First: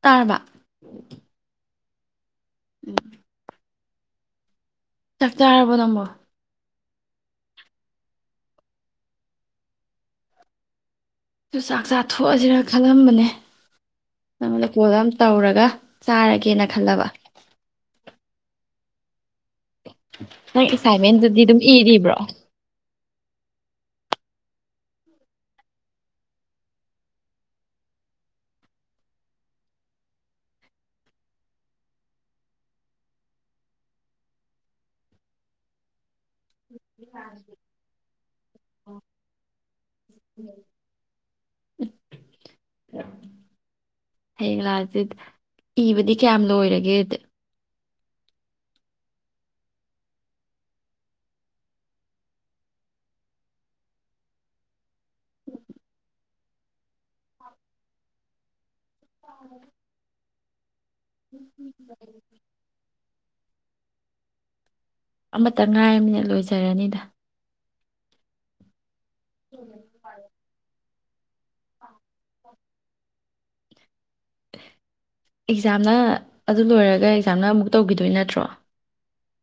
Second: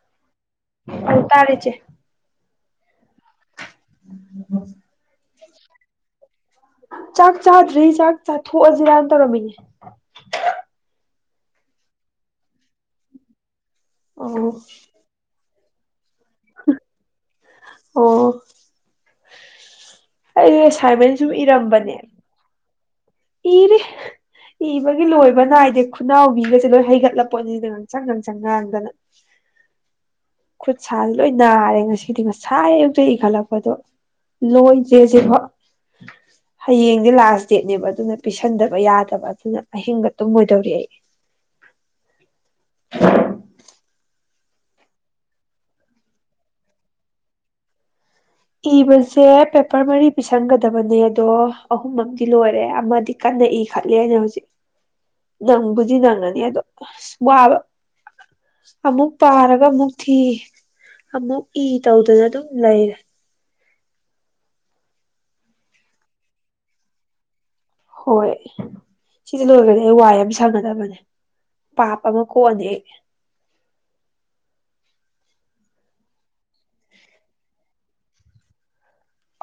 ꯇꯥꯔꯕ ꯑꯟ ꯇꯔꯦ ꯆꯦ ꯎꯝ ꯎ ꯆꯥꯛꯇꯥꯥꯔꯕꯣ ꯅꯪꯝꯕꯣ ꯆꯥꯛ ꯆꯥꯗ꯭ꯔꯤ ꯆꯥꯛ ꯆꯥꯊꯣꯛꯑꯁꯤꯔꯅ ꯇꯧꯔꯝꯃꯤꯅꯦ ꯁꯨ ꯆꯥꯛ ꯆꯥ ꯊꯣꯛꯑꯁꯤꯔꯥ ꯈꯜꯂꯝꯕꯅꯦ ꯑꯣ ꯂꯩꯀꯣꯗ ꯑꯃ ꯇꯧꯔꯒ ꯆꯥꯔꯒꯦꯅ ꯈꯜꯂꯕ ꯑꯣ ꯑꯦ [inaudible] ꯑꯩ ꯅꯪ ꯑꯦꯁꯥꯏꯟꯃꯦꯟ ꯑꯦꯁꯥꯏꯟꯃꯦꯟꯗꯨꯗꯤ ꯑꯗꯨꯝ ꯏꯔꯤꯕ꯭ꯔꯣ ꯏꯔꯦ ꯏꯕꯒꯤ ꯂꯣꯏꯕ ꯅꯥꯏꯗꯦ ꯈꯨꯅꯥꯎꯕꯤꯒꯁꯦ ꯂꯣꯏ ꯍꯩꯒꯠꯂꯄꯣꯠꯅꯤꯅ ꯉꯥꯡꯁꯪ ꯉꯥꯡꯁꯪ ꯉꯥꯡꯗꯅ ꯈꯨꯠ ꯁꯥꯁꯤ ꯂꯣꯏ ꯅꯥꯔꯦ ꯉꯁꯤꯗꯤ ꯉꯁꯥꯏ ꯏꯈꯠꯂꯛꯄꯗꯣ ꯏꯈꯠꯂꯛꯄꯗꯣ ꯂꯣꯏꯗ꯭ꯔꯦ ꯁꯤꯕꯣ ꯍꯌꯦꯡꯗꯤ ꯂꯥꯁ ꯗꯦꯠꯅꯦꯕ ꯑꯗꯨꯅ ꯄꯤꯁꯟꯗꯕ ꯌꯥꯗꯕ ꯑꯗꯨꯅ ꯑꯍꯤꯡꯕ ꯇꯨꯝꯃꯣꯏꯗꯧꯔꯤ ꯑꯩ ꯍꯌꯦꯡ ꯂꯥꯛꯑꯁꯤ ꯏꯕꯗꯤ ꯀꯌꯥꯝ ꯂꯣꯏꯔꯒꯦ ꯏꯕꯁꯦ ꯄꯦꯄꯔ ꯃꯔꯤ ꯄꯤꯁꯟꯒꯗꯕꯅꯦ ꯑꯗꯣ ꯑꯍꯨꯝ ꯑꯃꯗꯤ ꯂꯣꯏꯔꯦ ꯑꯃꯗꯤ ꯀꯟꯅ ꯏꯈꯠꯂꯦꯅ ꯍꯧꯖꯤꯛ ꯅꯪꯕꯨꯗꯤ ꯅꯪꯉꯅꯤ ꯑꯗꯣ ꯑꯁ ꯋꯥꯕ ꯑꯃꯨꯛ ꯄꯥꯔꯒ ꯑꯃꯨꯛ ꯊꯤ ꯑꯃꯨꯛ ꯏ ꯇꯧꯗꯅ ꯑꯗꯨꯝ ꯂꯩꯔꯦ ꯑꯃꯇ ꯉꯥꯏꯃꯤꯅ ꯂꯣꯏꯖꯔꯅꯤꯗ ꯍꯣꯏ ꯁꯤꯁꯦ ꯂꯣꯏꯔꯗꯤ ꯑꯩ ꯋꯥꯏ ꯑꯃ ꯁꯪꯉꯥꯗꯕꯅꯦ ꯄꯥꯞ ꯑꯃ ꯀꯣꯟꯅꯦ ꯑꯦꯛꯖꯥꯝꯅ ꯑꯗꯨ ꯂꯣꯏꯔꯒ ꯑꯦꯛꯖꯥꯝꯅ ꯑꯃꯨꯛ ꯇꯧꯈꯤꯗꯣꯏ ꯅꯠꯇ꯭ꯔꯣ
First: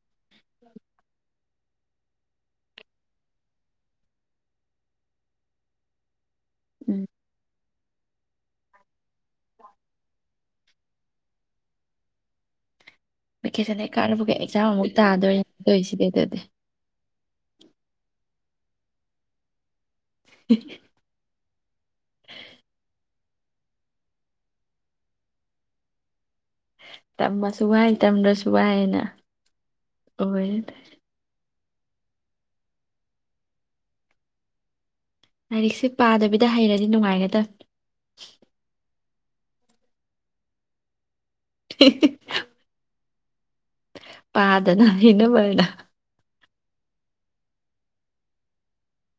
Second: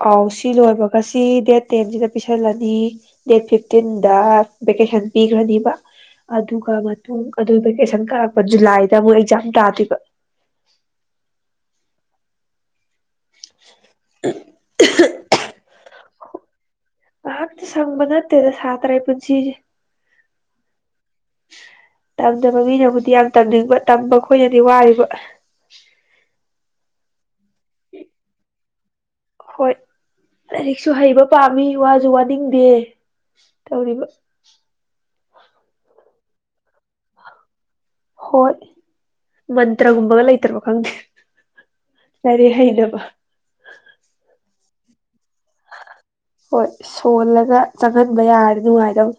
ꯑꯥꯎ ꯁꯤ ꯂꯣꯏꯕꯒꯁꯤ ꯗꯦꯠ ꯇꯦꯟꯁꯤꯗ ꯄꯤꯁꯜꯂꯅꯤ ꯗꯦꯠ ꯐꯤꯐꯇꯤꯟꯗ ꯚꯦꯀꯦꯁꯟ ꯄꯤꯈ꯭ꯔꯅꯤꯕ ꯑꯗꯨꯒ ꯎꯝ ꯃꯇꯨꯡ ꯑꯗꯨꯕ ꯀꯦꯁꯟ ꯀꯔꯛꯄ ꯖꯨꯂꯥꯏꯗ ꯑꯃꯨꯛ ꯑꯦꯛꯖꯥꯝ ꯇꯥꯗꯕ ꯚꯦꯀꯦꯁꯟ ꯀꯥꯔꯐꯒ ꯑꯦꯛꯖꯥꯝ ꯑꯃꯨꯛ ꯇꯥꯗꯣꯏꯗꯣꯏ ꯁꯤꯗꯤ ꯑꯗꯨꯗꯤ ꯇꯗ ꯁꯥꯇꯔꯥꯏ ꯄꯨꯁꯤꯁꯦ ꯍ [unintelligible] ꯇꯝꯗꯕ ꯃꯤꯅꯕꯨꯗꯤ ꯌꯥꯝ ꯇꯝꯅꯤꯡꯕ ꯇꯝꯕ ꯑꯩꯈꯣꯏꯅꯗꯤ ꯋꯥꯔꯤꯕ ꯇꯃꯁ ꯁꯨꯒꯥꯏ ꯇꯝꯗ ꯁꯨꯒꯥꯏꯅ ꯅ [unintelligible] ꯍꯣꯏ ꯂꯥꯏꯔꯤꯛꯁꯨ ꯍꯩꯕ ꯄꯥꯝꯃꯤ ꯋꯥꯁꯨ ꯋꯥꯅꯤꯡꯗꯦ ꯇꯧꯔꯤꯕ ꯂꯥꯏꯔꯤꯛꯁꯦ ꯄꯥꯗꯕꯤꯗ ꯍꯩꯔꯗꯤ ꯅꯨꯡꯉꯥꯏꯒꯗ꯭ꯔ ꯍꯣꯏ ꯃꯟꯇ꯭ꯔꯒꯨꯝꯕꯒ ꯂꯩꯇ꯭ꯔꯕ ꯈꯪꯗꯦ ꯁꯔꯤ ꯍꯥꯏꯗꯕ ꯄꯥꯗꯅ ꯏꯅ ꯃꯅ ꯍꯣꯏ ꯁꯣꯜꯂꯒ ꯆꯪꯍꯟꯕ ꯌꯥꯔꯗꯤ ꯅꯨꯡꯉꯥꯏꯗꯕ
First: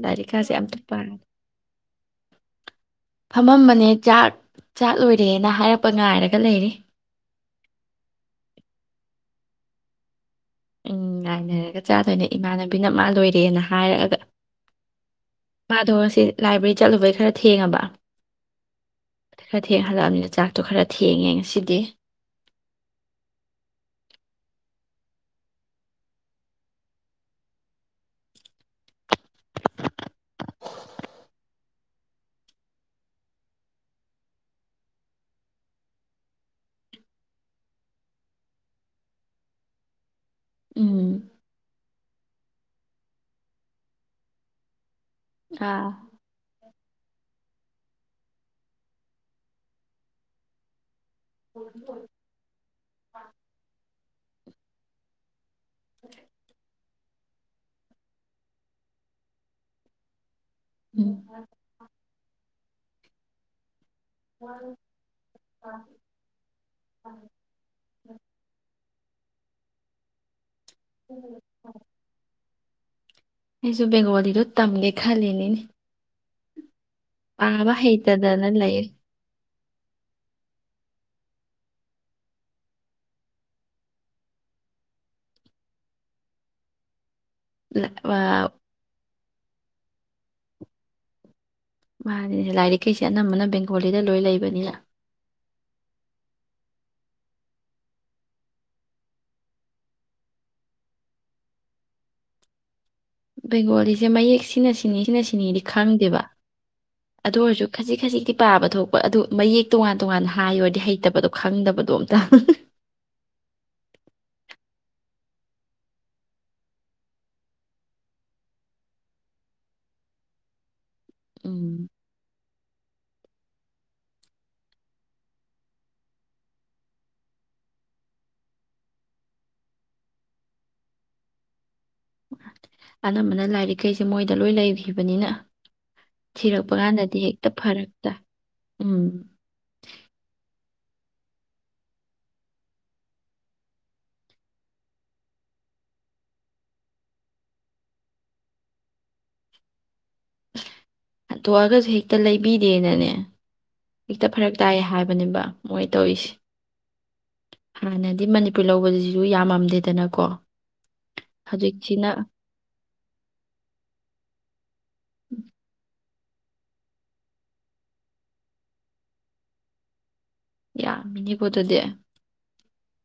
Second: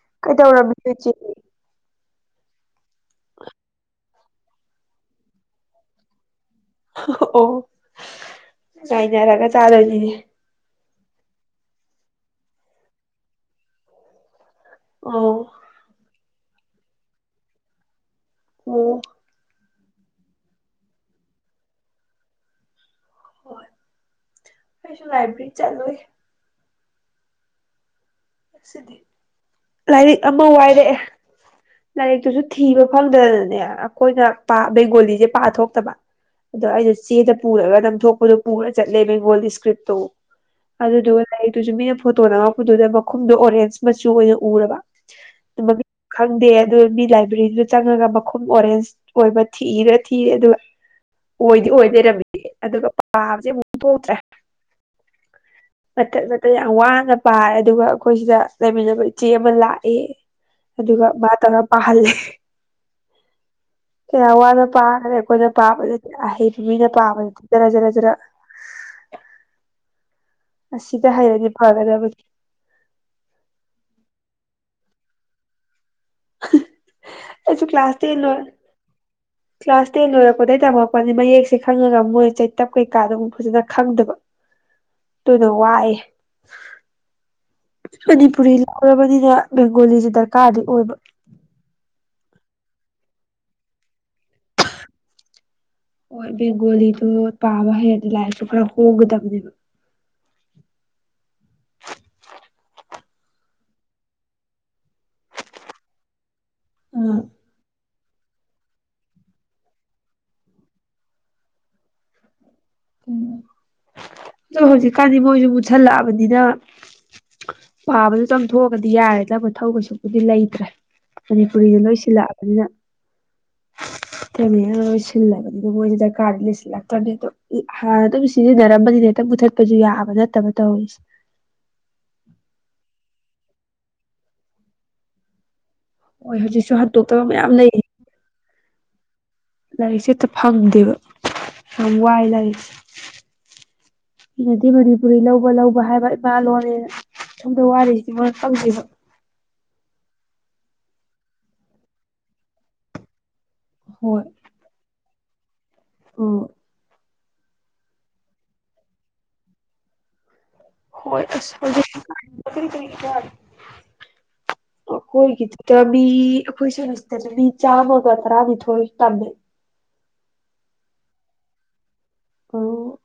ꯂꯥꯏꯔꯤꯛꯀꯥꯁꯦ ꯑꯝꯇ ꯀꯩꯗꯧꯔꯕꯣꯆꯦ ꯄꯥꯔꯦ ꯐꯝꯃꯝꯕꯅꯦ ꯆꯥꯛ ꯆꯥꯛ ꯂꯣꯏꯔꯦꯅ ꯍꯥꯏꯔꯛꯄ ꯉꯥꯏꯔꯒ ꯂꯩꯔꯤ ꯑꯣ ꯀꯥꯏꯅꯦꯔꯒ ꯆꯥꯗꯗꯤꯅꯦ ꯎꯝ ꯉꯥꯏꯅꯔꯒ ꯆꯥꯗꯣꯏꯅꯦ ꯏꯃꯥꯟꯅꯕꯤꯅ ꯃꯥ ꯂꯣꯏꯔꯦꯅ ꯍꯥꯏꯔꯛꯑꯒ ꯑꯣ ꯃꯥꯗꯔꯁꯤ ꯂꯥꯏꯕ꯭ꯔꯦꯔꯤ ꯆꯠꯂꯨꯕꯩ ꯈꯔ ꯊꯦꯡꯉꯕ ꯑꯣ ꯈꯔ ꯊꯦꯡꯍꯜꯂꯛꯑꯕꯅꯤꯅ ꯆꯥꯛꯇꯣ ꯈꯔ ꯊꯦꯡꯉꯦ ꯉꯁꯤꯗꯤ ꯍꯣꯏ ꯑꯩꯁꯨ ꯂꯥꯏꯕꯔꯤ ꯆꯠꯂꯨ ꯑꯁꯤꯗꯤ ꯂꯥꯏꯔꯤꯛ ꯑꯃ ꯋꯥꯏꯔꯛꯑꯦ ꯂꯥꯏꯔꯤꯛꯇꯨꯁꯨ ꯊꯤꯕ ꯐꯪꯗꯅꯅꯦ ꯑꯩꯈꯣꯏꯅ ꯕꯦꯡꯒꯣꯂꯤꯁꯦ ꯄꯥꯊꯣꯛꯇꯕ ꯑꯗꯣ ꯑꯩꯅ ꯆꯦꯗ ꯄꯨꯔꯒ ꯅꯝꯊꯣꯛꯄꯗꯣ ꯄꯨꯔ ꯆꯠꯂꯦ ꯕꯦꯡꯒꯣꯂꯤ ꯏꯁꯀ꯭ꯔꯤꯞꯇꯨ ꯎꯝ ꯑꯗꯨꯗꯨ ꯇꯁꯨ ꯃꯤꯅ ꯐꯣꯠꯇꯣꯅ ꯀꯗꯨꯗꯕ ꯨꯝꯗꯣ ꯑꯣꯔꯦꯟꯖ ꯃꯆꯨ ꯑꯣꯏꯅ ꯎꯔꯕ ꯑꯥ ꯈꯪꯗꯦ ꯑꯗꯨ ꯃꯤ ꯂꯥꯏꯕ꯭ꯔꯦꯔꯤꯗꯨ ꯆꯪꯉꯒ ꯃꯈꯨꯝ ꯑꯣꯔꯦꯟꯖ ꯑꯣꯏꯕ ꯊꯤꯏꯔꯥ ꯊꯤꯔꯦ ꯑꯗꯨꯒ ꯑꯣꯏꯗꯤ ꯑꯣꯏꯗꯣꯏꯔꯝꯃꯤ ꯑꯗꯨꯒ ꯄꯥꯕꯁꯦ ꯑꯃꯨꯛ ꯊꯣꯛꯇ꯭ꯔꯦ ꯃꯦ ꯃ ꯌꯥ ꯋꯥ ꯅ ꯄꯥꯏ ꯑꯗꯨꯒ ꯑꯩꯈꯣꯏ ꯁꯤꯗ ꯂꯩꯃꯤꯟꯅꯕ ꯏꯆꯦ ꯑꯃ ꯂꯥꯛꯑꯦ ꯑꯗꯨꯒ ꯎꯝ ꯃꯥ ꯇꯧꯔꯥ ꯄꯥꯍꯜꯂꯦ꯫ ꯀꯌꯥ ꯋꯥꯅ ꯄꯥꯈꯔꯦ ꯑꯩꯈꯣꯏꯅ ꯄꯥꯕꯗꯗꯤ ꯑꯍꯩꯕ ꯃꯤꯅ ꯄꯥꯕꯗꯗꯤ ꯖꯔ ꯖꯔ ꯖꯔ꯫ ꯑꯁꯤꯗ ꯍꯩꯔꯗꯤ ꯐꯒꯗꯕꯅꯤ꯫ ꯑꯩꯁꯨ ꯕꯦꯡꯒꯣꯂꯤꯗꯣ ꯇꯝꯒꯦ ꯈꯜꯂꯤꯅꯤꯅꯦ꯫ [unintelligible] ꯑꯩꯁꯨ ꯄꯥꯕ ꯀ꯭ꯂꯥꯁ ꯇꯦꯟ ꯂꯣꯏꯔꯛ ꯍꯩꯇꯗꯅ ꯂꯩ ꯀ꯭ꯂꯥꯁ ꯇꯦꯟ ꯂꯣꯏꯔꯛꯄꯗꯩ ꯇꯝꯃꯛ ꯄꯅꯤ ꯃꯌꯦꯛꯁꯦ ꯈꯪꯉꯒ ꯃꯣꯏ ꯆꯩꯇꯞ ꯀꯩꯀꯥꯗꯣ ꯐꯖꯅ ꯈꯪꯗꯕ ꯑꯗꯨꯅ ꯋꯥꯏꯌꯦ꯫ ꯃꯅꯤꯄꯨꯔꯤ ꯂꯧꯔꯕꯅꯤꯅ ꯕꯦꯡꯒꯣꯂꯤꯁꯦ ꯗꯔꯀꯥꯔꯗꯤ ꯑꯣꯏꯕ꯫ ꯃꯥꯅꯤꯅꯦ ꯂꯥꯏꯔꯤꯛꯈꯩꯁꯦ ꯑꯅꯝꯕꯅ ꯕꯦꯡꯒꯣꯂꯤꯗ ꯂꯣꯏ ꯂꯩꯕꯅꯤꯅ ꯍꯣꯏ ꯕꯦꯡꯒꯣꯂꯤꯗꯣ ꯄꯥꯕ ꯍꯩꯔꯗꯤ ꯂꯥꯏꯔꯤꯛꯁꯨ ꯈꯔ ꯍꯣꯡꯒꯗꯕꯅꯦꯕ꯫ ꯕꯦꯡꯒꯣꯂꯤꯁꯦ ꯃꯌꯦꯛ ꯁꯤꯅ ꯁꯤꯅꯤ ꯁꯤꯅ ꯁꯤꯅꯤꯗꯤ ꯈꯪꯗꯦꯕ꯫ ꯑꯥ ꯑꯗꯨ ꯑꯣꯏꯔꯁꯨ ꯈꯖꯤꯛ ꯈꯖꯤꯛ ꯇꯤ ꯄꯥꯕ ꯊꯣꯛꯄ ꯑꯗꯨ ꯃꯌꯦꯛ ꯇꯣꯉꯥꯟ ꯇꯣꯉꯥꯟꯅ ꯍꯥꯏꯌꯣꯗꯤ ꯍꯩꯇꯕꯗꯣ ꯈꯪꯗꯕꯗꯣ ꯑꯝꯇ ꯎꯝ ꯎꯝ ꯑꯗꯣ ꯍꯧꯖꯤꯛꯀꯥꯟꯗꯤ ꯃꯣꯏꯖꯨ ꯃꯨꯠꯁꯜꯂꯛꯑꯕꯅꯤꯅ ꯄꯥꯕꯗꯨꯇꯪ ꯊꯣꯛꯑꯒꯗꯤ ꯌꯥꯔꯦꯗ ꯃꯊꯧ ꯀꯩꯁꯨꯛꯄꯨꯗꯤ ꯂꯩꯇ꯭ꯔꯦ꯫ ꯎꯝ ꯃꯅꯤꯄꯨꯔꯤꯗ ꯂꯣꯏ ꯁꯤꯜꯂꯛꯑꯕꯅꯤꯅ ꯃꯩꯇꯩ ꯃꯌꯦꯛꯅ ꯂꯣꯏ ꯁꯤꯂꯕꯅꯤꯅ ꯃꯣꯏꯖꯦ ꯗꯔꯀꯥꯗꯤ ꯂꯩꯁꯤꯜꯂꯛꯇꯔꯕꯅꯤ ꯑꯗꯨ ꯎ ꯍꯥꯟꯅ ꯑꯗꯨꯝ ꯁꯤꯖꯤꯟꯅꯔꯝꯕꯅꯤꯅ ꯍꯦꯛꯇ ꯃꯨꯊꯠꯄꯖꯨ ꯌꯥꯕ ꯅꯠꯇꯕ ꯇꯧꯋꯤꯁꯦ꯫ ꯑꯅꯝꯕꯅ ꯂꯥꯏꯔꯤꯛꯈꯩꯁꯦ ꯃꯣꯏꯗ ꯂꯣꯏ ꯂꯩꯈꯤꯕꯅꯤꯅ ꯍꯣꯏ ꯍꯧꯖꯤꯛꯁꯨ ꯊꯤꯔꯛꯄ ꯀꯥꯟꯗꯗꯤ ꯍꯟꯇꯣꯛꯇꯕ ꯃꯌꯥꯝ ꯍꯦꯛꯇ ꯂꯩ ꯐꯔꯛ ꯇꯥꯏ꯫ ꯎꯝ ꯂꯥꯏꯔꯤꯛꯁꯦ ꯍꯦꯛꯇ ꯐꯪꯗꯦꯕ ꯌꯥꯝ ꯋꯥꯏ ꯂꯥꯏꯔꯤꯛꯁꯦ ꯃꯤꯅꯗꯤ ꯃꯅꯤꯄꯨꯔꯤ ꯂꯧꯕ ꯂꯧꯕ ꯍꯥꯏꯕ ꯏꯃꯥ ꯂꯣꯟꯅꯦꯅ ꯁꯣꯝꯗ ꯋꯥꯔꯤꯁꯤꯗꯤ ꯃꯣꯏꯅ ꯈꯪꯗꯩꯕ꯫ ꯍꯟꯇꯣꯛꯑꯒꯁꯨ ꯍꯦꯛꯇ ꯂꯩꯕꯤꯗꯦꯅꯅꯦ ꯍꯣꯏ ꯍꯦꯛꯇ ꯐꯔꯛ ꯇꯥꯏꯌꯦ ꯍꯥꯏꯕ꯫ ꯕꯅꯦꯕ ꯃꯣꯏ ꯑ ꯇꯧꯋꯤꯁꯤ ꯍꯥꯟꯅꯗꯤ ꯃꯅꯤꯄꯨꯔ ꯂꯧꯕꯖꯤꯖꯨ ꯌꯥꯝꯃꯝꯗꯦꯗꯅꯀꯣ? ꯍꯣꯏ ꯑꯁ ꯍꯧꯖꯤꯛꯇꯤ ꯍꯧꯖꯤꯛꯁꯤꯅ ꯀꯥꯏꯗꯩ ꯀꯔꯤꯛ ꯀꯔꯤꯛ ꯑꯈꯣꯏꯒꯤꯗꯨꯗ ꯃꯤ ꯑꯈꯣꯏ ꯁꯦꯃꯤꯁꯇꯔꯗ ꯃꯤ ꯆꯥꯝꯃꯒ ꯇꯔꯥꯅꯤꯊꯣꯏ ꯇꯝꯃꯦ꯫ ꯌꯥꯃꯤꯅꯦꯀꯣ ꯑꯗꯨꯗꯤ꯫ ꯑꯣ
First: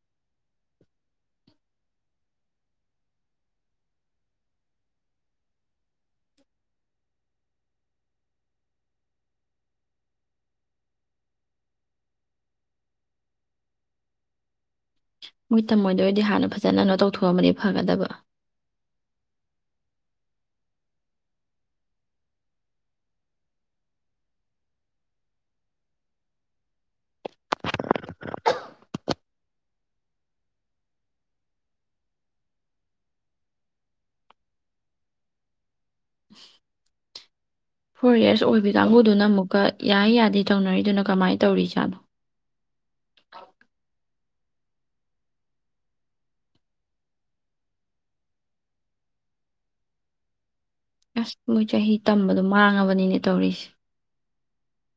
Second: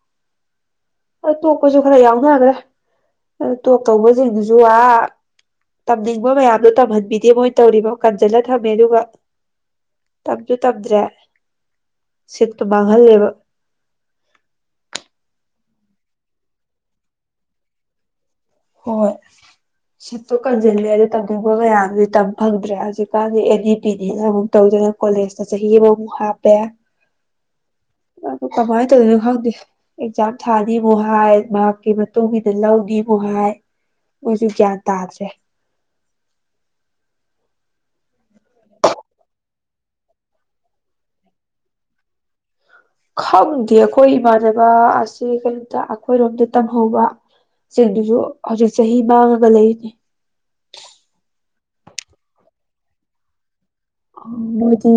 ꯍꯣꯏ ꯇꯣꯛꯄꯖꯨ ꯈꯔ ꯌꯥꯎꯅꯒꯔꯦ ꯑꯗꯣ ꯇꯣꯛ ꯇꯧꯕꯖꯤꯡꯗꯨꯖꯨ ꯑꯥ ꯇꯝꯅꯤꯡꯕ ꯃꯌꯥꯝꯗꯣ ꯇꯝꯍꯟꯕꯤꯗꯦ ꯃꯣꯏ ꯇꯧꯔꯤꯕ ꯀꯟꯖꯤꯜꯂ ꯊꯝꯃꯦ ꯑꯗꯨꯒ ꯇꯝꯖꯨ ꯇꯝꯗ꯭ꯔꯦ ꯁꯤꯠꯇꯨ ꯃꯥꯡꯍꯜꯂꯦꯕ꯫ ꯃꯣꯏ ꯇꯝꯃꯣꯏꯗꯣꯏ ꯑꯣꯏꯗꯤ ꯍꯥꯟꯅ ꯐꯖꯅ ꯀꯩꯅꯣ ꯇꯧꯊꯣꯛꯑꯝꯃꯗꯤ ꯐꯒꯗꯕ꯫ ꯍꯣꯏ ꯁꯤꯠꯇꯨ ꯀꯟꯖꯤꯜꯂꯦ ꯑꯗꯨ ꯇꯝꯅꯤꯡꯕ ꯃꯌꯥꯝꯗꯨꯗꯤ ꯇꯝ ꯐꯪꯗ꯭ꯔꯦ ꯍꯧꯖꯤꯛꯀꯥꯟꯗꯤ ꯑꯦꯟ ꯏ ꯄꯤꯅꯤꯅ ꯑꯃꯨꯛ ꯇꯧꯗꯅ ꯀꯣꯂꯦꯖꯇ ꯆꯍꯤ ꯑꯃꯃꯨꯛ ꯍꯥꯞꯄꯦ ꯑꯗꯨ ꯀꯃꯥꯏꯅ ꯇꯧꯗꯣꯏꯅꯣ ꯈꯪꯗꯦ ꯑꯦꯛꯖꯥꯝ ꯊꯥꯅꯤꯃꯨꯛ ꯍꯥꯏ ꯃꯥꯔꯛꯀꯤ ꯃꯇꯨꯡ ꯏꯟꯅ ꯂꯧꯅꯤꯃꯨꯛ ꯍꯥꯏ ꯃꯣꯏꯖꯨ ꯒ꯭ꯌꯥꯟ ꯇꯥꯗ꯭ꯔꯦ꯫ ꯐꯣꯔ ꯏꯌꯔꯁ ꯑꯣꯏꯕꯤ ꯀꯥꯡꯕꯨꯗꯨꯅ ꯑꯃꯨꯛꯀ ꯌꯥꯏ ꯌꯥꯗꯦ ꯇꯧꯅꯔꯤꯗꯨꯅ ꯀꯃꯥꯏꯅ ꯇꯧꯔꯤꯖꯥꯠꯅꯣ? ꯈꯪꯗꯤ ꯑꯈꯣꯏ ꯏꯃꯥꯟꯅꯕ ꯑꯁꯤ ꯀꯩꯅꯣꯗ ꯑꯩꯈꯣꯏꯔꯣꯝꯗ ꯇꯝꯍꯧꯕ ꯁꯤꯡꯗꯨꯖꯨ ꯍꯧꯖꯤꯛ ꯆꯍꯤ ꯃꯥꯡꯉꯒ ꯂꯩꯔꯤꯅꯤ꯫ ꯑꯁ ꯃꯣꯏ ꯆꯍꯤ ꯇꯝꯕꯗꯣ ꯃꯥꯡꯉꯕꯅꯤꯅꯦ ꯇꯧꯔꯤꯁꯦ ꯃꯣꯏꯒꯤ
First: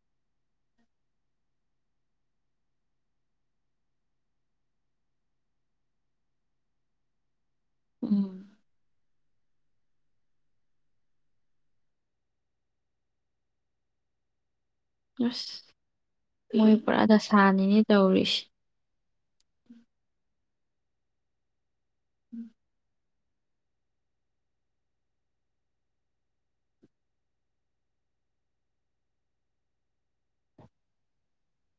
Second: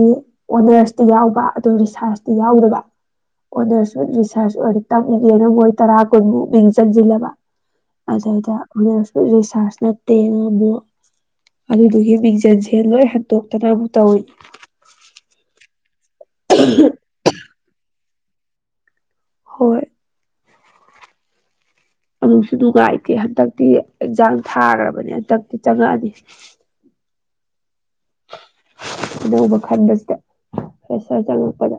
ꯑꯣꯅꯔꯁꯇꯤ ꯌꯥꯎꯕ ꯑꯗꯨ ꯔꯤꯁꯥꯔꯁꯇꯤ ꯌꯥꯎꯗꯕ ꯑꯣꯅꯔꯁꯁꯨ ꯔꯤꯁꯥꯔꯁ ꯑꯣꯏꯅ ꯇꯝꯒꯦꯅ ꯃꯣꯏ ꯇꯔꯥ ꯀꯨꯟꯃꯨꯛ ꯃꯤꯡ ꯆꯟꯁꯤꯜꯂꯕ ꯑꯗꯩꯗ ꯎꯝ ꯔꯤꯁꯥꯔꯁ ꯅꯠꯇꯦ ꯉꯅꯕꯨ ꯑꯗꯨꯗꯨꯒꯤ ꯃꯤꯡꯖꯟꯁꯦ ꯂꯣꯏ ꯍꯛꯇꯣꯛ ꯇꯅꯕꯨ ꯇꯧꯋꯤ ꯑꯁ ꯃꯣꯏ ꯄꯨꯔꯥ ꯗꯁꯥꯅꯤ ꯅꯤꯅꯦ ꯇꯧꯔꯤꯁ‌ꯦ ꯍꯣꯏ ꯑꯗꯨꯁꯨ ꯅꯨꯡꯉꯥꯏ ꯍꯟꯗꯛꯇꯤ ꯑꯦꯛꯖꯥꯡ ꯊꯥꯈ꯭ꯔꯕꯅꯤ ꯍꯟꯗꯛꯇꯤ ꯆꯪꯉꯛꯑꯅꯤ ꯑꯅꯧꯕ ꯈꯟꯕꯁꯤꯗ ꯐꯔ‌ꯦꯁꯔ ꯆꯪꯪꯂꯛꯄꯗ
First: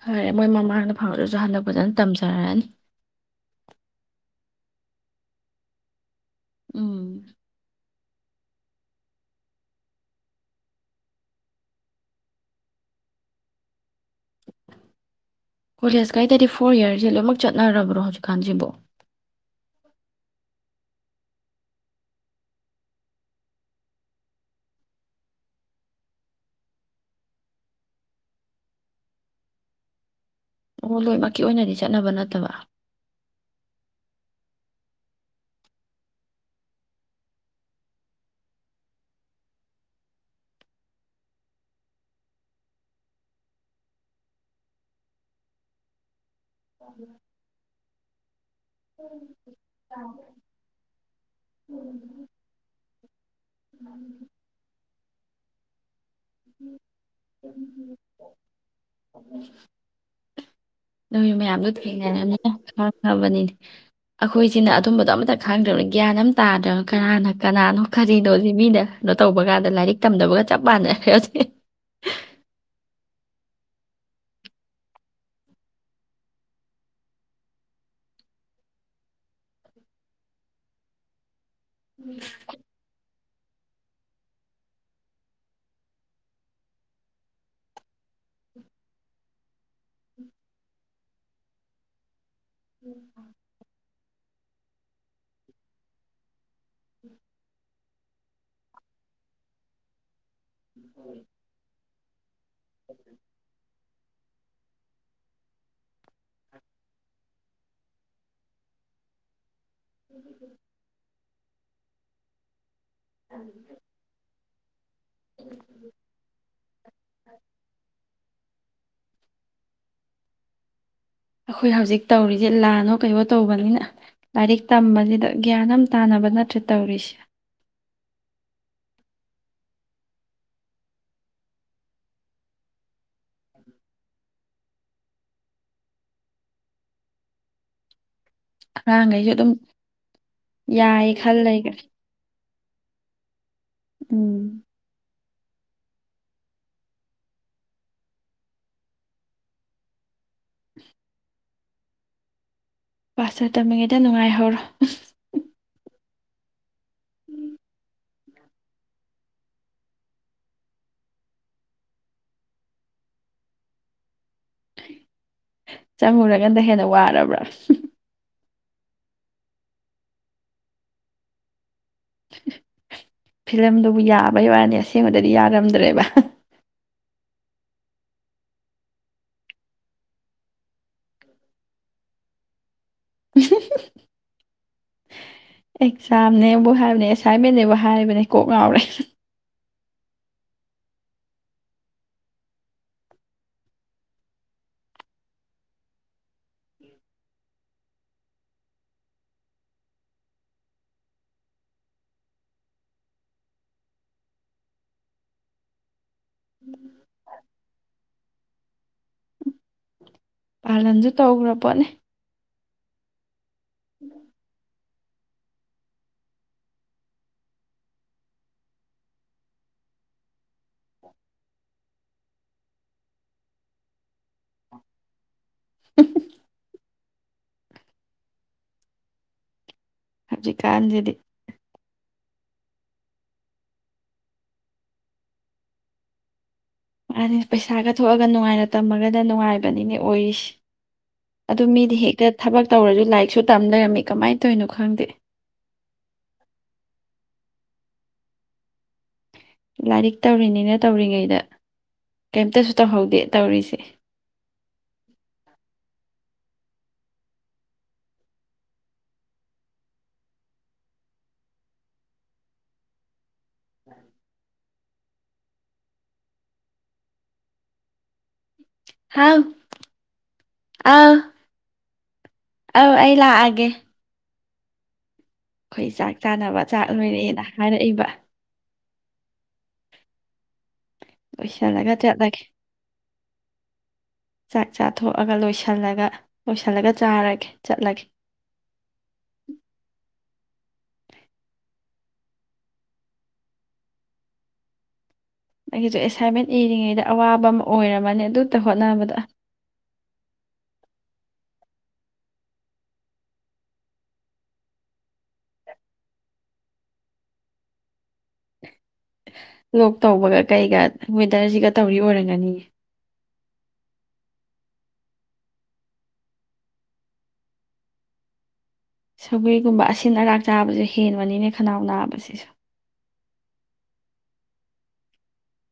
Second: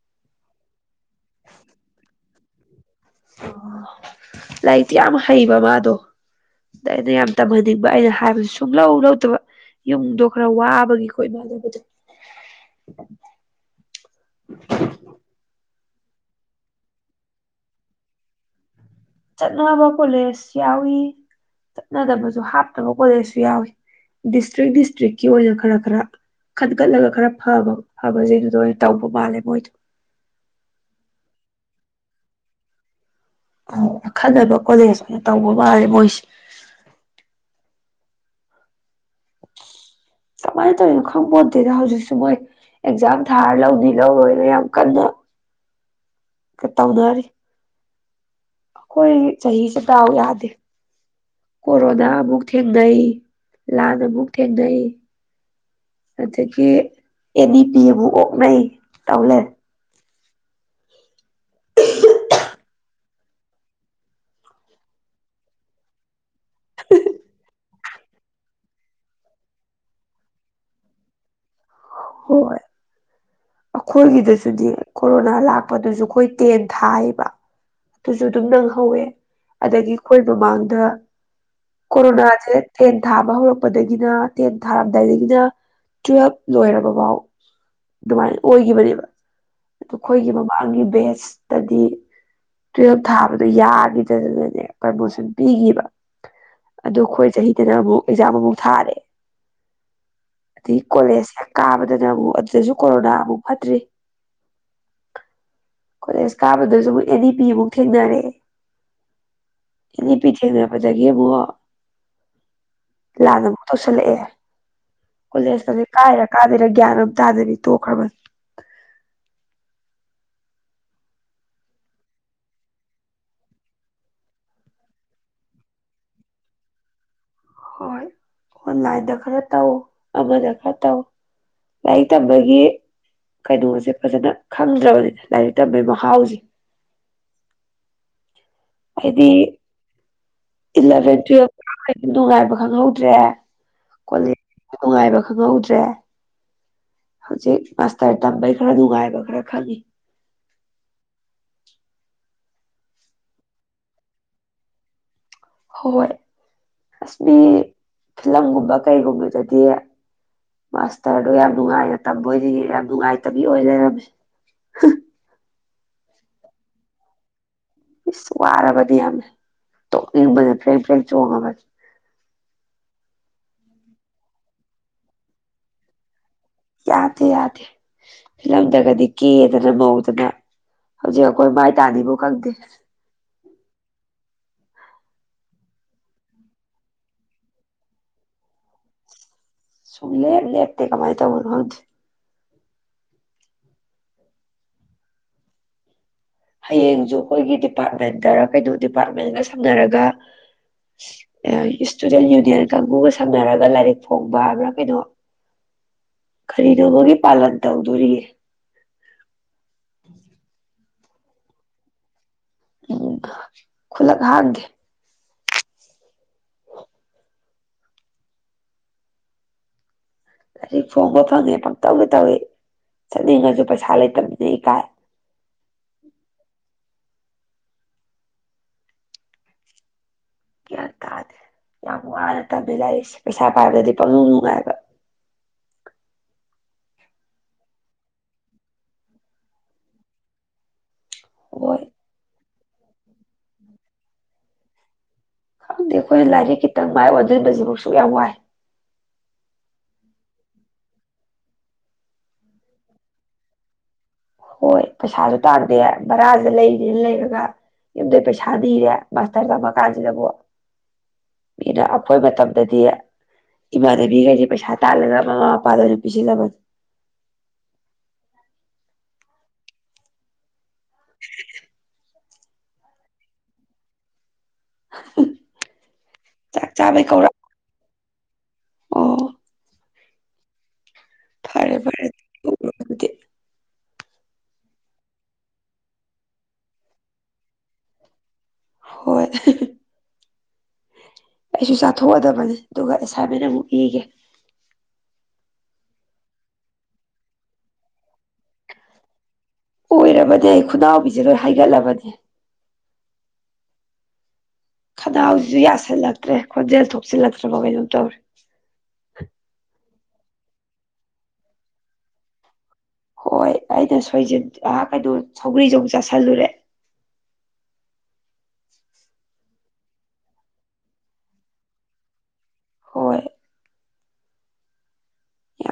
ꯐꯔ‌ꯦ ꯃꯣꯏ ꯃꯃꯥꯡꯗ ꯐꯪꯉꯒꯁꯨ ꯍꯟꯗꯛ ꯐꯖꯅ ꯇꯝꯖꯩ ꯌꯥꯔꯅꯤ ꯂꯥꯏꯔꯤꯛꯇꯤ ꯌꯥꯝ ꯍꯩꯕ ꯃꯥꯗꯣ ꯑꯗꯩꯗ ꯎꯝ ꯌꯥꯝ ꯇꯝꯍꯟꯅꯤꯡꯕ ꯑꯩꯅ ꯍꯥꯏꯕꯗꯨ ꯁꯨꯡ ꯂꯧ ꯂꯧꯗꯕ ꯌꯨꯝꯗꯣ ꯈꯔ ꯋꯥꯕꯒꯤ ꯈꯣꯏ ꯏꯃꯨꯡꯗꯕꯗꯣ ꯀꯣꯂꯦꯖ ꯀꯩꯗꯗꯤ ꯐꯣꯔ ꯌꯤꯔꯁ ꯂꯣꯏꯅꯃꯛ ꯆꯠꯅꯔꯕ꯭ꯔꯣ ꯍꯧꯖꯤꯛꯀꯥꯟꯁꯤꯕꯨꯣ ꯆꯠꯅꯕ ꯀꯣꯂꯦꯖ ꯌꯥꯎꯏ ꯆꯠꯅꯗꯕꯁꯨ ꯍꯥꯞꯇꯕ ꯀꯣꯂꯦꯖꯁꯨ ꯌꯥꯎꯏꯤ ꯗꯤꯁꯇ꯭ꯔꯤꯛ ꯗꯤꯁꯇ꯭ꯔꯤꯛꯀꯤ ꯑꯣꯏꯅ ꯈꯔ ꯈꯔ ꯈꯟꯒꯠꯂꯒ ꯈꯔ ꯐꯕ ꯐꯕꯁꯤꯡꯗꯨꯗ ꯑꯣꯏꯅ ꯇꯧꯕ ꯃꯥꯜꯂꯦ ꯃꯣꯏꯗꯣ ꯑꯣ ꯂꯣꯏꯃꯛꯀꯤ ꯑꯣꯏꯅꯗꯤ ꯆꯠꯅꯕ ꯅꯠꯇꯕ ꯑꯣ ꯑꯈꯟꯅꯕ ꯀꯣꯂꯦꯖ ꯑꯣꯏꯅ ꯇꯧꯕ ꯃꯥꯜꯂꯦ ꯃꯣꯏꯁꯦ ꯀꯃꯥꯏꯅ ꯇꯧꯔꯤꯅꯣ ꯈꯪꯄ‌ꯣꯠꯇꯦꯗ ꯍꯧꯖꯤꯛꯁꯨ ꯃꯣꯏ ꯑꯦꯛꯖꯥꯝ ꯊꯥꯔ ꯂꯧꯅꯤ ꯂꯧꯔ‌ꯣꯏ ꯌꯥꯝ ꯀꯟꯅ ꯀ ꯇꯧꯅꯔꯤ ꯑꯩꯈꯣꯏ ꯆꯍꯤꯁꯦ ꯗꯥꯎ ꯌꯥꯗꯦ ꯀꯣꯔꯣꯅꯥ ꯑꯃꯨꯛ ꯊꯦꯡ ꯅꯩ ꯂꯥꯟ ꯑꯃꯨꯛ ꯊꯦꯡꯅꯩ ꯑꯗꯒꯤ ꯑꯦꯅꯤ ꯄꯤ ꯑꯃꯨꯛ ꯑꯣꯛꯅꯩ ꯇꯧꯂꯦ ꯅꯣꯏ ꯃꯌꯥꯝꯗꯣ ꯊꯦꯡꯅꯔꯅ ꯈꯪꯉꯕꯅꯤꯅꯦ ꯑꯩꯈꯣꯏꯁꯤꯅ ꯑꯗꯨꯝꯕꯗꯣ ꯑꯝꯇ ꯈꯪꯗ꯭ꯔꯕꯅꯤ ꯒ꯭ꯌꯥꯟ ꯑꯃ ꯇꯥꯗ꯭ꯔꯕ ꯀꯅꯥꯅ ꯀꯅꯥꯅꯣ ꯀꯔꯤꯅꯣꯁ ꯃꯤꯅ ꯀꯣ ꯇꯧꯕ ꯀꯥꯟꯗ ꯂꯥꯏꯔꯤꯛ ꯇꯝꯗꯕꯒ ꯆꯞ ꯃꯥꯟꯅꯔꯦ ꯑꯦ ꯑꯩꯈꯣꯏꯒꯤꯗꯁꯨꯗꯤ ꯀꯣꯔꯣꯅꯥ ꯂꯥꯛꯄꯗꯨꯁꯨ ꯑꯩꯈꯣꯏ ꯇꯦꯟ ꯊꯥꯏꯌꯦꯕ ꯑꯗꯨꯁꯨ ꯑꯗꯨꯝ ꯅꯪꯍꯧꯋꯦ ꯑꯗꯒꯤ ꯑꯩꯈꯣꯏ ꯃꯃꯥꯡꯗ ꯀꯣꯔꯣꯅꯥꯁꯦ ꯇ‌ꯦꯟ ꯊꯥꯕ ꯍꯧ ꯄꯗꯒꯤꯅ ꯇꯦꯟ ꯊꯥꯔꯝꯗꯥꯏꯗꯒꯤꯅ ꯇꯨꯋꯦꯜꯕ ꯂꯣꯏꯔꯕꯐꯥꯎ ꯑꯗꯨꯃꯥꯏꯅ ꯑꯣꯏꯈꯤꯕꯅꯦꯕ ꯑꯈꯣꯏꯒꯤ ꯃꯃꯥꯡꯒꯤ ꯕꯦꯁ ꯏꯁꯇꯗꯤ ꯇꯨꯌꯦꯞ ꯊꯥꯕꯗꯣ ꯌꯥꯈꯤ ꯅꯦ ꯄꯔꯃꯣꯁꯟ ꯄꯤꯈꯤꯕ ꯑꯗꯨ ꯑꯩꯈꯣꯏ ꯆꯍꯤꯗꯅ ꯑꯃꯨꯛ ꯑꯦꯛꯖꯥꯝ ꯑꯃꯥꯎ ꯊꯥꯔꯦ ꯑꯗꯩ ꯀꯣꯂꯦꯖ ꯍꯦꯛ ꯀꯥꯕꯗꯅ ꯑꯃꯨꯛ ꯑꯗꯨꯗꯁꯨ ꯀꯣꯔꯣꯅꯥ ꯑꯃꯨꯛ ꯀꯣꯂꯦꯖ ꯀꯥꯕꯗꯁꯨ ꯑꯃꯨꯛ ꯑꯦꯅꯤ ꯄꯤꯃꯨꯛ ꯊꯦꯡꯅꯔꯛꯑꯦ ꯏꯅꯤ ꯄꯤ ꯆꯩꯦ ꯄꯖ ꯀꯦ ꯄꯣ ꯂꯥꯟꯅ ꯑꯃꯨꯛ ꯇꯧꯁꯤꯜꯂꯛꯑꯦ ꯀꯣꯂꯦꯖꯇꯗꯤ ꯀꯥꯏꯔ ꯀꯥꯗꯦꯔꯥ ꯒ꯭ꯌꯥꯟ ꯑꯃ ꯇꯥꯗꯕꯤ ꯇꯣꯛꯈ꯭ꯔꯕꯅꯤ [inaudible] ꯑꯩꯈꯣꯏ ꯍꯧꯖꯤꯛ ꯇꯧꯔꯤꯁꯦ ꯂꯥꯟꯅꯣ ꯀꯩꯅꯩꯅꯣ ꯇꯧꯕꯅꯤꯅ ꯂꯥꯏꯔꯤꯛ ꯇꯝꯕꯁꯤꯗ ꯒ꯭ꯌꯥꯟ ꯑꯃ ꯇꯥꯅꯕ ꯅꯠꯇ꯭ꯔꯦ ꯇꯧꯔꯤꯁꯦ ꯍꯣꯏ ꯑꯣꯟꯂꯥꯏꯟꯗ ꯈꯔ ꯇꯧ ꯑꯃꯗ ꯈꯔ ꯇꯧ ꯂꯥꯏꯔꯤꯛ ꯇꯝꯕꯒꯤ ꯀꯩꯅꯣꯁꯦ ꯐꯖꯅ ꯈꯪꯗ꯭ꯔꯕꯅꯤꯅ ꯂꯥꯏꯔꯤꯛ ꯇꯝꯕꯒꯤ ꯃꯍꯥꯎꯁꯦ ꯍꯥꯏꯗꯤ ꯑꯉꯥꯡꯈꯩꯁꯨ ꯑꯗꯨꯝ ꯌꯥꯏ ꯏꯂꯚꯦꯟ ꯈꯜ ꯂꯩꯈꯔꯦ ꯇꯨꯋꯦꯜ ꯅꯨꯡꯉꯥꯏꯕ ꯈꯪꯍꯧꯗ꯭ꯔꯦ ꯎꯝ ꯀꯣꯂꯦꯅꯨꯡꯉꯥꯏꯕ ꯈꯪꯍꯧꯗ꯭ꯔꯦ ꯍꯧꯖꯤꯛ ꯃꯥꯁꯇꯔ ꯇꯝꯕꯩ ꯈꯔ ꯅꯨꯡꯉꯥꯏꯕ ꯈꯔ ꯈꯪꯉꯤ [inaudible] ꯄꯔ ꯇꯝꯃꯤꯉꯩꯗ ꯅꯨꯡꯉꯥꯏꯍꯧꯔꯣ ꯍꯣꯏ ꯑꯁ ꯃꯤ ꯐꯤꯂꯝꯒꯨꯝꯕ ꯀꯩꯒꯨꯝꯕꯗꯗꯤ ꯃꯥꯁꯇꯔꯗꯣ ꯌꯥꯝ ꯅꯨꯡꯉꯥꯏꯅ ꯇꯝꯕꯣꯏꯗꯤ ꯌꯥꯝ ꯅꯨꯡꯉꯥꯏꯇꯕꯤ ꯑꯣꯏ ꯂꯩꯔꯝꯃꯤ [inaudible] ꯆꯪꯉꯨꯔꯀꯥꯟꯗ ꯍꯦꯟꯅ ꯋꯥꯔꯕ꯭ꯔꯥ ꯏꯁꯁ ꯋꯥꯔꯕꯗꯤ ꯌꯥꯝꯃꯦ ꯇꯣꯛꯅꯤꯡꯕꯗ ꯐ꯭ꯔꯦꯡ ꯐ꯭ꯔꯦꯡ ꯆꯣꯡꯉꯒꯗꯤ ꯐꯤꯂꯝꯗꯨꯕꯨ ꯌꯥꯕꯩ ꯋꯥꯔꯅꯤ ꯑꯁꯦꯡꯕꯗꯗꯤ ꯌꯥꯔꯝꯗ꯭ꯔꯦꯕ ꯌꯥꯗꯦ ꯌꯥꯗꯦ ꯐꯤꯂꯝꯗꯒꯗꯤ ꯀꯦꯗꯅ ꯃꯧꯗꯅ ꯍꯧꯖꯤꯛ ꯑꯩꯈꯣꯏ ꯃꯥꯏ ꯇꯥꯅꯤꯕꯨ ꯈꯪꯗꯦ ꯑꯦꯛꯖꯥꯝꯅꯦꯕꯨ ꯍꯥꯏꯕꯅꯦ ꯑꯦꯁꯥꯏꯟꯃꯟꯅꯦꯕꯨ ꯍꯥꯏꯔꯤꯕꯅꯦ ꯀꯣꯛ ꯉꯥꯎꯔꯦ ꯁꯨꯡꯂꯦ ꯂꯦ ꯇ ꯀꯃꯥꯏ ꯇꯧꯕ ꯍꯣ ꯍꯌꯦꯡꯁꯨ ꯑꯩꯈꯣꯏꯒꯤ ꯗꯤꯄꯥꯔꯠꯃꯦꯟꯇ ꯀꯩꯅꯣ ꯗꯤꯄꯥꯔꯠꯃꯦꯟꯒ ꯁꯝꯅꯔꯒ ꯏꯁꯇꯨꯗꯦꯟ ꯌꯨꯅꯤꯌꯟ ꯀꯥꯡꯕꯨꯒ ꯁꯝꯅꯔꯒ ꯂꯥꯏꯔꯤꯛ ꯐꯣꯡꯕ ꯍꯥꯏꯕ꯭ꯔꯥ ꯀꯩꯅꯣ ꯀꯔꯤꯅꯣꯕꯒꯤ ꯄꯥꯂꯟ ꯇꯧꯗꯣꯔꯤ ꯄꯥꯂꯟꯁꯨ ꯇꯧꯈ꯭ꯔ ꯄꯣꯠꯅꯦ ꯎꯝ ꯈꯨꯂꯒ ꯍꯥꯏꯦ ꯂꯔꯤꯛ ꯆꯣꯡꯕ ꯐꯪꯉꯦ ꯄꯪꯇꯧꯗꯤ ꯇꯧꯏꯤ ꯆꯠꯅꯤꯡꯉꯁꯨ ꯄꯩꯁꯥ ꯂꯩꯇꯕꯅꯤꯅ ꯏꯀꯥꯏ ꯍꯧꯖꯤꯛꯀꯥꯟꯁꯤꯗꯤ ꯂꯥꯛꯏꯁꯦ ꯄꯩꯁꯥ ꯄꯥꯏꯕꯗꯗꯤ ꯄꯪꯅꯨꯡ ꯅꯨꯡꯉꯥꯏꯕ ꯃꯥ ꯄꯩꯁꯥꯒ ꯊꯣꯛꯑꯒ ꯅꯨꯡꯉꯥꯏꯅ ꯇꯝꯃꯒꯅ ꯅꯨꯡꯉꯥꯏꯕꯅꯤꯅꯦ ꯑꯣꯏꯔꯤꯁꯤ ꯑꯗꯨ ꯍꯣꯏ ꯃꯤꯗꯤ ꯍꯦꯒ ꯊꯕꯛ ꯇꯧꯔꯁꯨ ꯂꯥꯏꯔꯤꯛꯁꯨ ꯇꯝ ꯂꯩꯔꯝꯃꯤ ꯀꯃꯥꯏꯅ ꯇꯧꯔꯤꯅꯣ ꯈꯪꯗꯦ ꯑꯁꯨꯛ ꯌꯥꯝ ꯋꯥꯏ ꯂꯥꯏꯔꯤꯛ ꯇꯧꯔꯤꯅꯤꯅ ꯇꯧꯔꯤꯉꯩꯗ ꯀꯩꯝꯇꯁꯨ ꯇꯧꯍꯧꯗꯦ ꯇꯧꯔꯤꯁꯦ ꯍꯣꯏ ꯄꯩꯁꯥꯗ ꯎ ꯇꯥꯔꯗ ꯃꯔꯔꯥ ꯂꯩꯔꯅ ꯂꯩꯔꯒ ꯌꯨꯝꯗꯩ ꯄꯩꯁꯥ ꯅꯤꯔꯦ ꯃꯥꯁꯇꯔ ꯇꯝꯃꯀꯥꯟꯁꯤꯗꯕꯨ ꯃꯤꯅ ꯑꯩꯈꯣꯏ ꯃꯇꯝꯗꯗꯤ ꯏꯃꯥꯗꯕꯤꯈꯁꯦ ꯄꯩꯁꯥ ꯇꯂꯒ ꯃꯃ ꯄꯥꯗꯅ ꯄꯁꯤꯂꯕꯗ ꯍꯥꯎ ꯑ ꯑꯧ ꯑꯩ ꯂꯥꯛꯑꯒꯦ [unintelligible] ꯈꯣꯏ ꯆꯥꯛ ꯆꯥꯅꯕ ꯆꯥꯛ ꯆꯥꯕꯩ ꯀꯧꯔꯛ ꯂꯣꯏꯔꯦꯅ ꯍꯥꯏꯔꯛꯏꯕ ꯑꯣ ꯐꯔꯦ ꯂꯣꯏꯁꯜꯂꯒ ꯐꯔꯦ ꯆꯠꯂꯒꯦ ꯑꯗꯨꯗꯤ ꯆꯥꯛ ꯆꯥꯊꯣꯛꯑꯒ ꯂꯣꯏꯁꯜꯂꯒ ꯂꯣꯏꯁꯤꯜꯂꯒ ꯆꯥꯔꯒꯦ ꯆꯠꯂꯒꯦ ꯍꯣꯏ ꯊꯣꯛꯑꯗꯕꯅꯤ ꯑꯗꯨꯒ ꯑꯦꯁꯥꯏꯟꯃꯦꯟ ꯑꯃꯨꯛ ꯏꯒꯦ ꯑꯩꯒꯤꯁꯨ ꯑꯦꯁꯥꯏꯟꯃꯦꯟ ꯏꯔꯤꯉꯩꯗ ꯑꯋꯥꯕ ꯑꯃ ꯑꯣꯏꯔꯝꯕꯅꯦ ꯑꯗꯨꯇ ꯍꯣꯠꯅꯕꯗ ꯑꯣꯏꯔꯕꯅꯦ ꯑꯩ ꯈꯨꯅꯥꯎꯕꯤꯖꯦ ꯂꯣꯏ ꯍꯩꯒꯠꯂꯕꯅꯦ ꯈꯅꯥꯎꯖꯤꯁꯨ ꯌꯥꯁꯤꯜꯂꯛꯇ꯭ꯔꯦ ꯈꯣꯟꯖꯦꯜ ꯊꯣꯛꯆꯤꯜꯂꯛꯇ꯭ꯔꯕꯣ ꯀꯩꯅꯣꯝ ꯇꯧꯔꯦ ꯂꯣꯛ ꯇꯧꯕꯒ ꯀꯩꯒ ꯋꯦꯗꯔꯁꯤꯒ ꯇꯧꯔꯤ ꯑꯣꯏꯔꯝꯒꯅꯤꯌꯦ ꯍꯣꯏ ꯑꯩꯅ ꯁꯣꯏꯖꯤꯟ ꯑ ꯀꯩꯅꯣ ꯁꯧꯒ꯭ꯔꯤꯖꯨ ꯑꯃꯨꯛ ꯆꯥꯁꯤꯜꯂꯨꯔꯦ ꯁꯧꯒ꯭ꯔꯤꯒꯨꯝꯕ ꯑꯁꯤꯟ ꯑꯔꯥꯛ ꯆꯥꯕꯖꯦ ꯍꯦꯟꯕꯅꯤꯅꯦ ꯈꯅꯥꯎ ꯅꯥꯕꯁꯤꯁꯨ ꯍꯣꯏ ꯌꯥꯝ